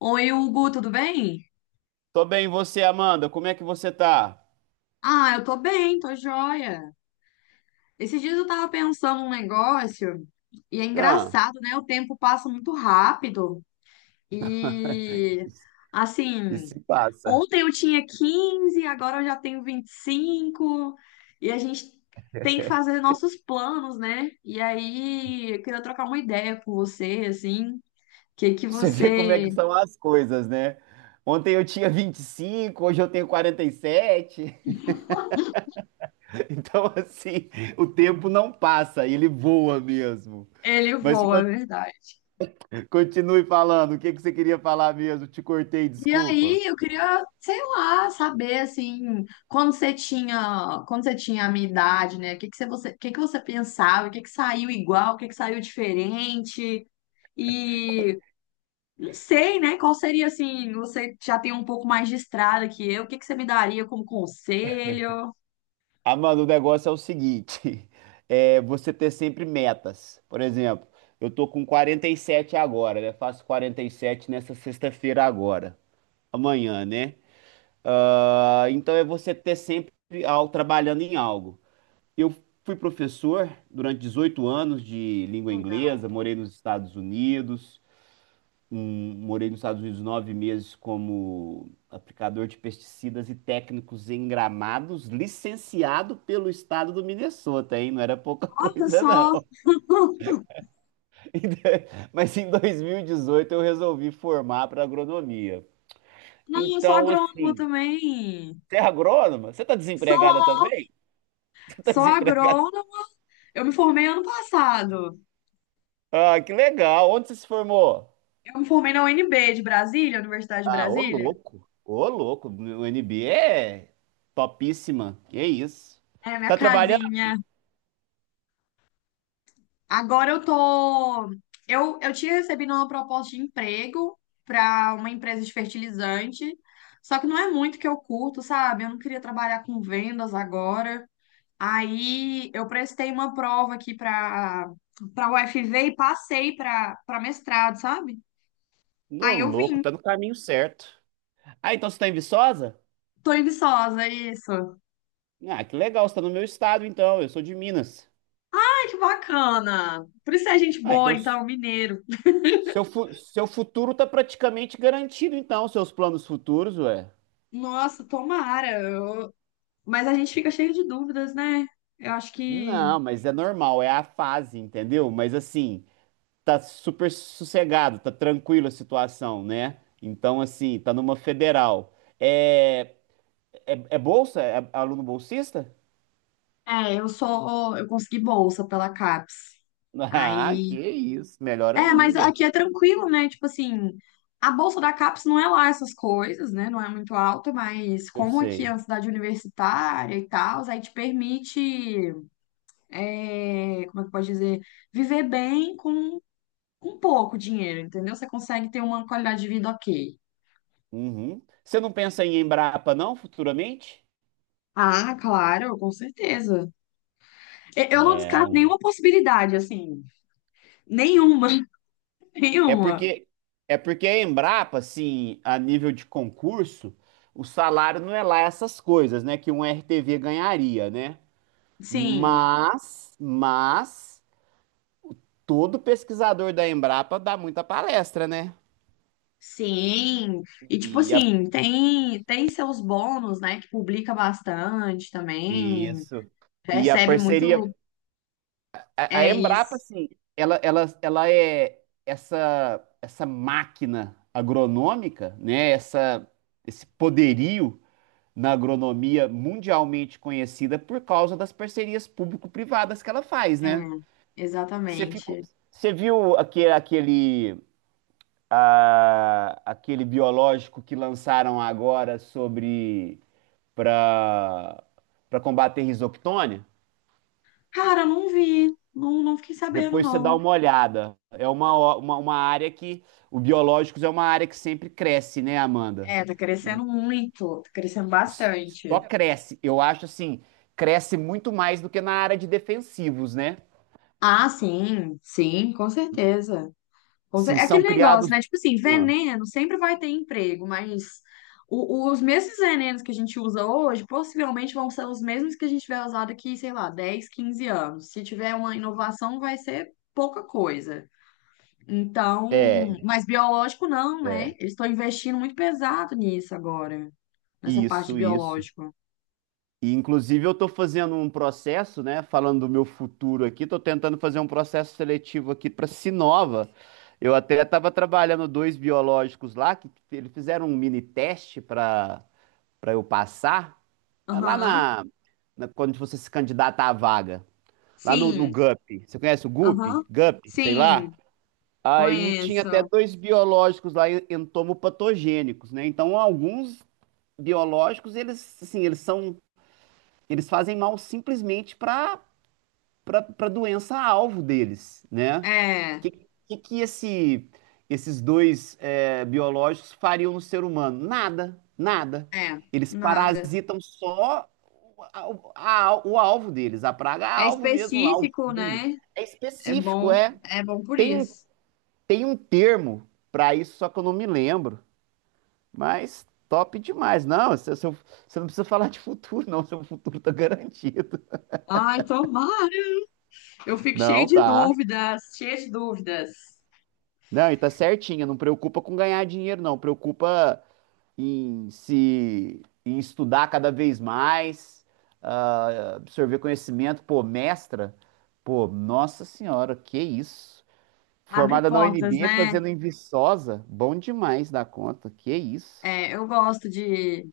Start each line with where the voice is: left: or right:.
left: Oi, Hugo, tudo bem?
right: Tô bem, e você, Amanda? Como é que você tá?
left: Ah, eu tô bem, tô joia. Esses dias eu tava pensando um negócio e é
right: Ah.
left: engraçado, né? O tempo passa muito rápido e
right: E
left: assim,
right: se passa.
left: ontem eu tinha 15, agora eu já tenho 25 e a gente tem que fazer nossos planos, né? E aí, eu queria trocar uma ideia com você, assim, que
right: Você vê como é que
left: você
right: são as coisas, né? Ontem eu tinha 25, hoje eu tenho 47. Então, assim, o tempo não passa, ele voa mesmo. Mas
left: elevou, é verdade.
right: continue falando, o que que você queria falar mesmo? Te cortei,
left: E
right: desculpa.
left: aí, eu queria, sei lá, saber assim, quando você tinha a minha idade, né? O que que você, o que que você pensava? O que que saiu igual? O que que saiu diferente? E não sei, né? Qual seria assim, você já tem um pouco mais de estrada que eu, o que que você me daria como conselho?
right: Ah, mano, o negócio é o seguinte: é você ter sempre metas. Por exemplo, eu tô com 47 agora, né? Faço 47 nessa sexta-feira agora, amanhã, né? Ah, então é você ter sempre algo trabalhando em algo. Eu fui professor durante 18 anos de língua inglesa, morei nos Estados Unidos morei nos Estados Unidos nove meses como aplicador de pesticidas e técnicos em gramados, licenciado pelo estado do Minnesota, hein? Não era pouca
left: Olha
right: coisa,
left: só,
right: não. Mas em 2018 eu resolvi formar para agronomia.
left: não, eu sou
right: Então,
left: agrônoma
right: assim,
left: também.
right: você é agrônoma? Você está desempregada
left: Sou,
right: também? Você está
left: sou
right: desempregada?
left: agrônoma. Eu me formei ano passado.
right: Ah, que legal! Onde você se formou?
left: Eu me formei na UNB de Brasília, Universidade de
right: Ah, ô
left: Brasília.
right: louco! Ô louco! O NB é topíssima. Que isso?
left: É, minha
right: Tá trabalhando?
left: casinha. Agora eu tô. Eu tinha recebido uma proposta de emprego para uma empresa de fertilizante, só que não é muito que eu curto, sabe? Eu não queria trabalhar com vendas agora. Aí eu prestei uma prova aqui para UFV e passei para mestrado, sabe?
right: Ô,
left: Aí eu
right: louco,
left: vim.
right: tá no caminho certo. Ah, então você tá em Viçosa?
left: Tô em Viçosa, isso. Ai,
right: Ah, que legal, você tá no meu estado então, eu sou de Minas.
left: que bacana. Por isso é gente
right: Ah,
left: boa,
right: então
left: então, mineiro.
right: seu, seu futuro tá praticamente garantido então, seus planos futuros, ué.
left: Nossa, tomara. Eu, mas a gente fica cheio de dúvidas, né? Eu acho que.
right: Não, mas é normal, é a fase, entendeu? Mas assim, tá super sossegado, tá tranquila a situação, né? Então assim, tá numa federal. É, é bolsa? É aluno bolsista?
left: É, eu só. Eu consegui bolsa pela CAPES.
right: Ah, que
left: Aí.
right: isso, melhor
left: É, mas
right: ainda.
left: aqui é tranquilo, né? Tipo assim, a bolsa da CAPES não é lá essas coisas, né? Não é muito alta, mas
right: Eu
left: como aqui é
right: sei.
left: uma cidade universitária e tal, aí te permite. É, como é que pode dizer? Viver bem com pouco dinheiro, entendeu? Você consegue ter uma qualidade de vida ok.
right: Uhum. Você não pensa em Embrapa, não, futuramente?
left: Ah, claro, com certeza. Eu não
right: É,
left: descarto
right: um-
left: nenhuma possibilidade, assim. Nenhuma,
right: é
left: nenhuma.
right: porque é porque a Embrapa, assim, a nível de concurso, o salário não é lá essas coisas, né, que um RTV ganharia, né?
left: Sim,
right: Mas todo pesquisador da Embrapa dá muita palestra, né?
left: sim. E tipo
right: E a,
left: assim, tem seus bônus, né? Que publica bastante também,
right: isso. E a
left: recebe muito.
right: parceria A, a
left: É
right: Embrapa,
left: isso.
right: assim, ela, ela, ela é essa, essa máquina agronômica, né? Essa, esse poderio na agronomia mundialmente conhecida por causa das parcerias público-privadas que ela faz,
left: É,
right: né? Você ficou,
left: exatamente.
right: você viu aquele, ah, aquele biológico que lançaram agora sobre para para combater risoctônia?
left: Cara, eu não vi, não, não fiquei sabendo,
right: Depois você dá
left: não.
right: uma olhada. É uma, uma área que. O biológicos é uma área que sempre cresce, né, Amanda?
left: É, tá
right: E
left: crescendo muito, tá crescendo
right: s- Só
left: bastante.
right: cresce. Eu acho assim, cresce muito mais do que na área de defensivos, né?
left: Ah, sim, sim, com certeza.
right: Assim,
left: É
right: são
left: aquele negócio,
right: criados.
left: né? Tipo assim,
right: Ah,
left: veneno sempre vai ter emprego, mas os mesmos venenos que a gente usa hoje possivelmente vão ser os mesmos que a gente vai usar daqui, sei lá, 10 15 anos. Se tiver uma inovação, vai ser pouca coisa. Então,
right: É,
left: mas biológico não, né?
right: é.
left: Eles estão investindo muito pesado nisso agora, nessa parte de
right: Isso, isso.
left: biológico.
right: E, inclusive, eu estou fazendo um processo, né? Falando do meu futuro aqui, estou tentando fazer um processo seletivo aqui para Sinova. Eu até estava trabalhando dois biológicos lá, que eles fizeram um mini teste para eu passar, é lá
left: Aham.
right: na, na- quando você se candidata à vaga, lá no, no
left: Sim,
right: GUP. Você conhece o GUP?
left: aham.
right: GUP, sei lá.
left: Sim,
right: Aí tinha até
left: conheço.
right: dois biológicos lá entomopatogênicos, né? Então, alguns biológicos, eles assim, eles são eles fazem mal simplesmente para a doença-alvo deles, né? O
left: É,
right: que, que, que esse, esses dois é, biológicos fariam no ser humano? Nada, nada.
left: é,
right: Eles
left: nada.
right: parasitam só o, a- o alvo deles, a praga
left: É
right: alvo mesmo lá, o
left: específico,
right: fungo.
left: né?
right: É específico, é.
left: É bom por
right: Tem,
left: isso.
right: tem um termo para isso, só que eu não me lembro. Mas top demais. Não, você, você não precisa falar de futuro, não. Seu futuro tá garantido.
left: Ai, tomara. Eu fico cheio
right: Não,
left: de
right: tá.
left: dúvidas, cheia de dúvidas.
right: Não, e tá certinha, não preocupa com ganhar dinheiro, não. Preocupa em se em estudar cada vez mais, ah, absorver conhecimento. Pô, mestra, pô, nossa senhora, que isso.
left: Abre
right: Formada na
left: portas,
right: UNB,
left: né?
right: fazendo em Viçosa, bom demais da conta, que isso.
left: É, eu gosto de.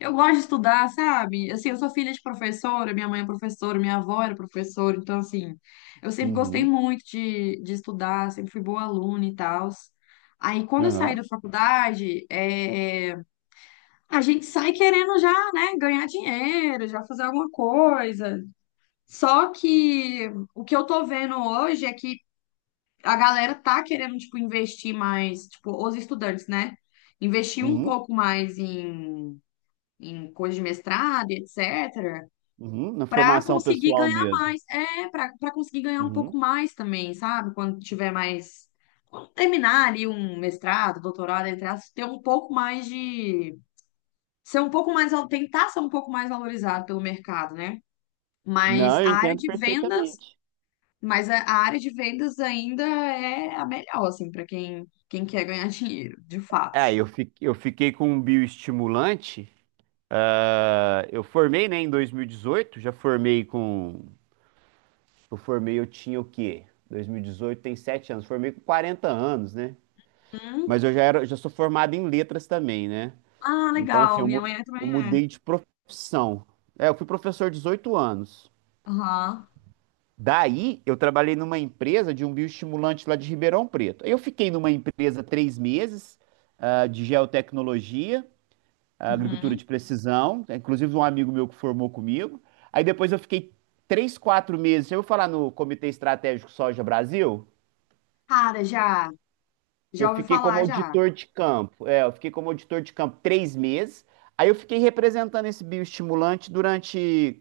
left: Eu gosto de estudar, sabe? Assim, eu sou filha de professora, minha mãe é professora, minha avó era professora, então, assim, eu sempre gostei
right: Uhum,
left: muito de estudar, sempre fui boa aluna e tal. Aí, quando eu saí
right: aham,
left: da faculdade, é, é, a gente sai querendo já, né, ganhar dinheiro, já fazer alguma coisa. Só que o que eu tô vendo hoje é que a galera tá querendo, tipo, investir mais, tipo, os estudantes, né? Investir um
right: uhum,
left: pouco mais em, em coisa de mestrado, e etc.,
right: uhum, na
left: para
right: formação
left: conseguir
right: pessoal
left: ganhar
right: mesmo.
left: mais. É, para conseguir ganhar um pouco
right: Uhum.
left: mais também, sabe? Quando tiver mais. Quando terminar ali um mestrado, doutorado, entre aspas, ter um pouco mais de. Ser um pouco mais. Tentar ser um pouco mais valorizado pelo mercado, né?
right: Não,
left: Mas
right: eu
left: a área
right: entendo
left: de vendas
right: perfeitamente.
left: mas a área de vendas ainda é a melhor, assim, para quem, quem quer ganhar dinheiro, de fato.
right: É, eu fiquei com um bioestimulante. Ah, eu formei, né, em 2018, já formei com. Eu formei, eu tinha o quê? 2018 tem 7 anos, formei com 40 anos, né?
left: Hum.
right: Mas eu já era, já sou formado em letras também, né?
left: Ah,
right: Então, assim,
left: legal. Minha mãe
right: eu
left: também é.
right: mudei de profissão. É, eu fui professor 18 anos.
left: Aham.
right: Daí, eu trabalhei numa empresa de um bioestimulante lá de Ribeirão Preto. Aí eu fiquei numa empresa três meses, ah, de geotecnologia. A agricultura
left: Uhum.
right: de precisão, inclusive um amigo meu que formou comigo. Aí depois eu fiquei três, quatro meses, eu vou falar no Comitê Estratégico Soja Brasil,
left: Cara, já.
right: eu
left: Já ouvi
right: fiquei como
left: falar, já.
right: auditor de campo, é, eu fiquei como auditor de campo três meses, aí eu fiquei representando esse bioestimulante durante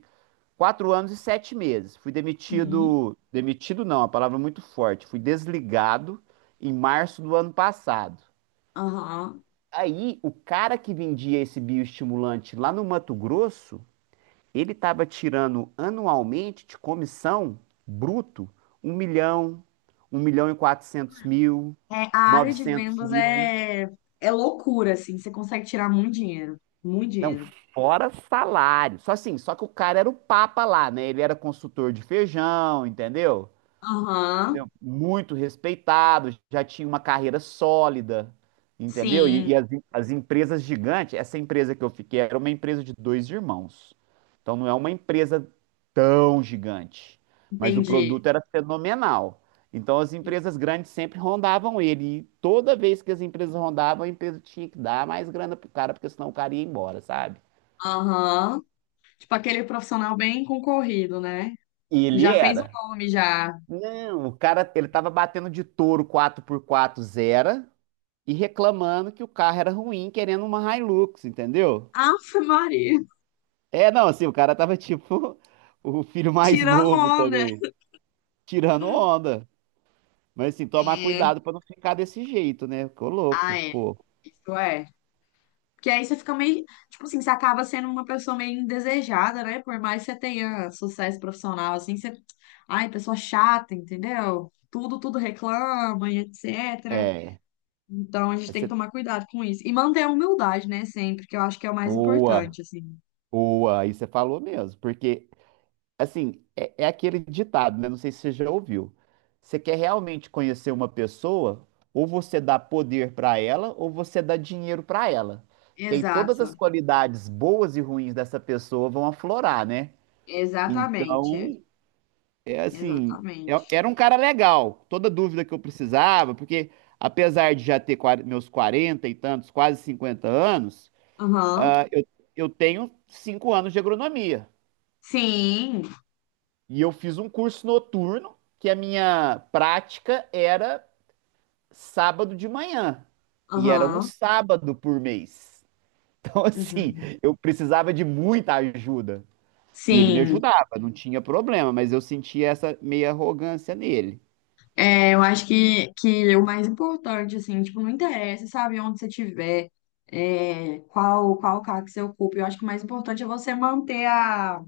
right: quatro anos e sete meses. Fui
left: Uhum.
right: demitido, demitido não, a palavra é muito forte, fui desligado em março do ano passado.
left: Aham.
right: Aí, o cara que vendia esse bioestimulante lá no Mato Grosso, ele estava tirando anualmente de comissão bruto um milhão, um milhão e quatrocentos mil,
left: É, a área de
right: 900
left: vendas
right: mil.
left: é, é loucura, assim. Você consegue tirar muito dinheiro. Muito
right: Não,
left: dinheiro.
right: fora salário. Só assim, só que o cara era o papa lá, né? Ele era consultor de feijão, entendeu?
left: Aham.
right: Entendeu? Muito respeitado, já tinha uma carreira sólida, entendeu?
left: Sim.
right: As empresas gigantes, essa empresa que eu fiquei era uma empresa de dois irmãos. Então não é uma empresa tão gigante, mas o
left: Entendi.
right: produto era fenomenal. Então as empresas grandes sempre rondavam ele. E toda vez que as empresas rondavam, a empresa tinha que dar mais grana pro cara, porque senão o cara ia embora, sabe?
left: Aham. Tipo aquele profissional bem concorrido, né?
right: E ele
left: Já fez um
right: era.
left: nome, já.
right: Não, o cara, ele tava batendo de touro quatro por quatro zero e reclamando que o carro era ruim, querendo uma Hilux, entendeu?
left: Ave Maria.
right: É, não, assim, o cara tava tipo o filho mais
left: Tirando
right: novo
left: onda.
right: também, tirando onda. Mas assim, tomar
left: É.
right: cuidado pra não ficar desse jeito, né? Ficou
left: Ah,
right: louco,
left: é.
right: pô.
left: Isso é. Porque aí você fica meio. Tipo assim, você acaba sendo uma pessoa meio indesejada, né? Por mais que você tenha sucesso profissional, assim, você. Ai, pessoa chata, entendeu? Tudo, tudo reclama e etc.
right: É,
left: Então a gente tem
right: essa
left: que
right: é
left: tomar cuidado com isso. E manter a humildade, né? Sempre, que eu acho que é o mais
right: boa,
left: importante, assim.
right: boa, aí você falou mesmo, porque assim, é, é aquele ditado, né? Não sei se você já ouviu. Você quer realmente conhecer uma pessoa, ou você dá poder para ela, ou você dá dinheiro para ela. Que aí todas as
left: Exato.
right: qualidades boas e ruins dessa pessoa vão aflorar, né?
left: Exatamente.
right: Então, é assim,
left: Exatamente.
right: é- era um cara legal. Toda dúvida que eu precisava, porque apesar de já ter meus 40 e tantos, quase 50 anos,
left: Aham.
right: ah, eu tenho 5 anos de agronomia.
left: Sim.
right: E eu fiz um curso noturno, que a minha prática era sábado de manhã. E era um
left: Aham.
right: sábado por mês. Então, assim,
left: Uhum.
right: eu precisava de muita ajuda. E ele me
left: Sim.
right: ajudava, não tinha problema, mas eu sentia essa meia arrogância nele.
left: É, eu acho que é o mais importante, assim, tipo, não interessa, sabe, onde você estiver, é, qual, qual cargo que você ocupa. Eu acho que o mais importante é você manter a,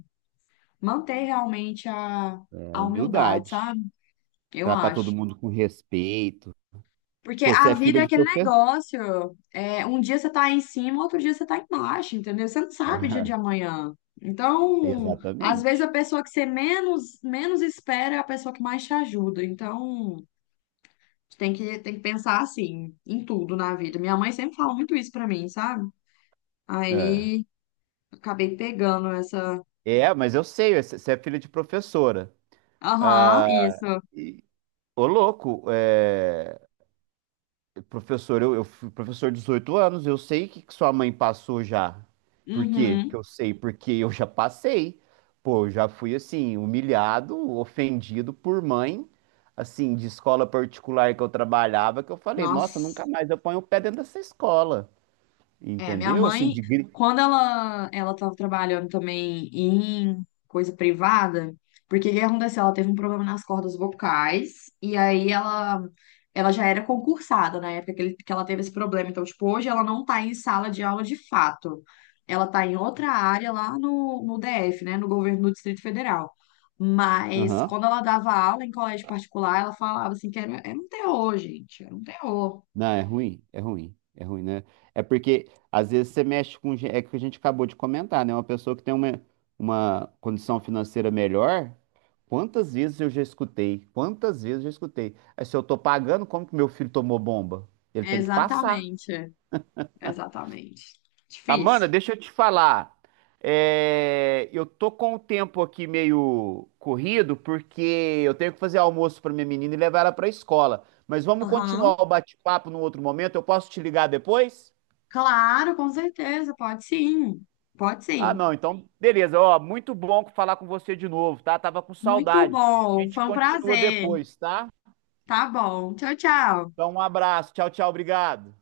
left: manter realmente
right: É,
left: a humildade,
right: humildade.
left: sabe? Eu
right: Tratar todo
left: acho.
right: mundo com respeito.
left: Porque
right: Pô, você
left: a
right: é
left: vida
right: filha
left: é
right: de
left: aquele
right: professor.
left: negócio. É, um dia você tá em cima, outro dia você tá embaixo, entendeu? Você não sabe o dia de amanhã. Então, às vezes a
right: Exatamente.
left: pessoa que você menos, menos espera é a pessoa que mais te ajuda. Então. Tem que pensar assim, em tudo na vida. Minha mãe sempre fala muito isso pra mim, sabe?
right: É.
left: Aí acabei pegando essa.
right: É, mas eu sei, você você é filha de professora.
left: Aham,
right: Ah,
left: isso.
right: e ô, louco, é, professor, eu fui professor de 18 anos, eu sei que sua mãe passou já. Por quê? Porque
left: Uhum.
right: eu sei, porque eu já passei. Pô, eu já fui assim, humilhado, ofendido por mãe, assim, de escola particular que eu trabalhava, que eu falei, nossa, nunca
left: Nossa.
right: mais eu ponho o pé dentro dessa escola.
left: É, minha
right: Entendeu? Assim,
left: mãe,
right: de gri...
left: quando ela estava trabalhando também em coisa privada, porque o que aconteceu? Ela teve um problema nas cordas vocais, e aí ela ela já era concursada na época que, que ela teve esse problema. Então, tipo, hoje ela não tá em sala de aula de fato. Ela tá em outra área lá no, no DF, né? No governo do Distrito Federal. Mas quando ela dava aula em colégio particular, ela falava assim que era, era um terror, gente. Era um terror.
right: Não, é ruim, é ruim, é ruim, né? É porque às vezes você mexe com. Gen- é o que a gente acabou de comentar, né? Uma pessoa que tem uma condição financeira melhor, quantas vezes eu já escutei? Quantas vezes eu já escutei? "Ah, se eu tô pagando, como que meu filho tomou bomba? Ele tem que passar."
left: Exatamente. Exatamente.
right: Amanda,
left: Difícil.
right: deixa eu te falar. É, eu tô com o tempo aqui meio corrido, porque eu tenho que fazer almoço para minha menina e levar ela para a escola. Mas vamos
left: Aham.
right: continuar o bate-papo num outro momento. Eu posso te ligar depois?
left: Claro, com certeza, pode sim. Pode
right: Ah,
left: sim.
right: não, então, beleza. Ó, muito bom falar com você de novo, tá? Tava com
left: Muito
right: saudade. A
left: bom,
right: gente
left: foi um
right: continua
left: prazer.
right: depois, tá?
left: Tá bom. Tchau, tchau.
right: Então, um abraço. Tchau, tchau. Obrigado.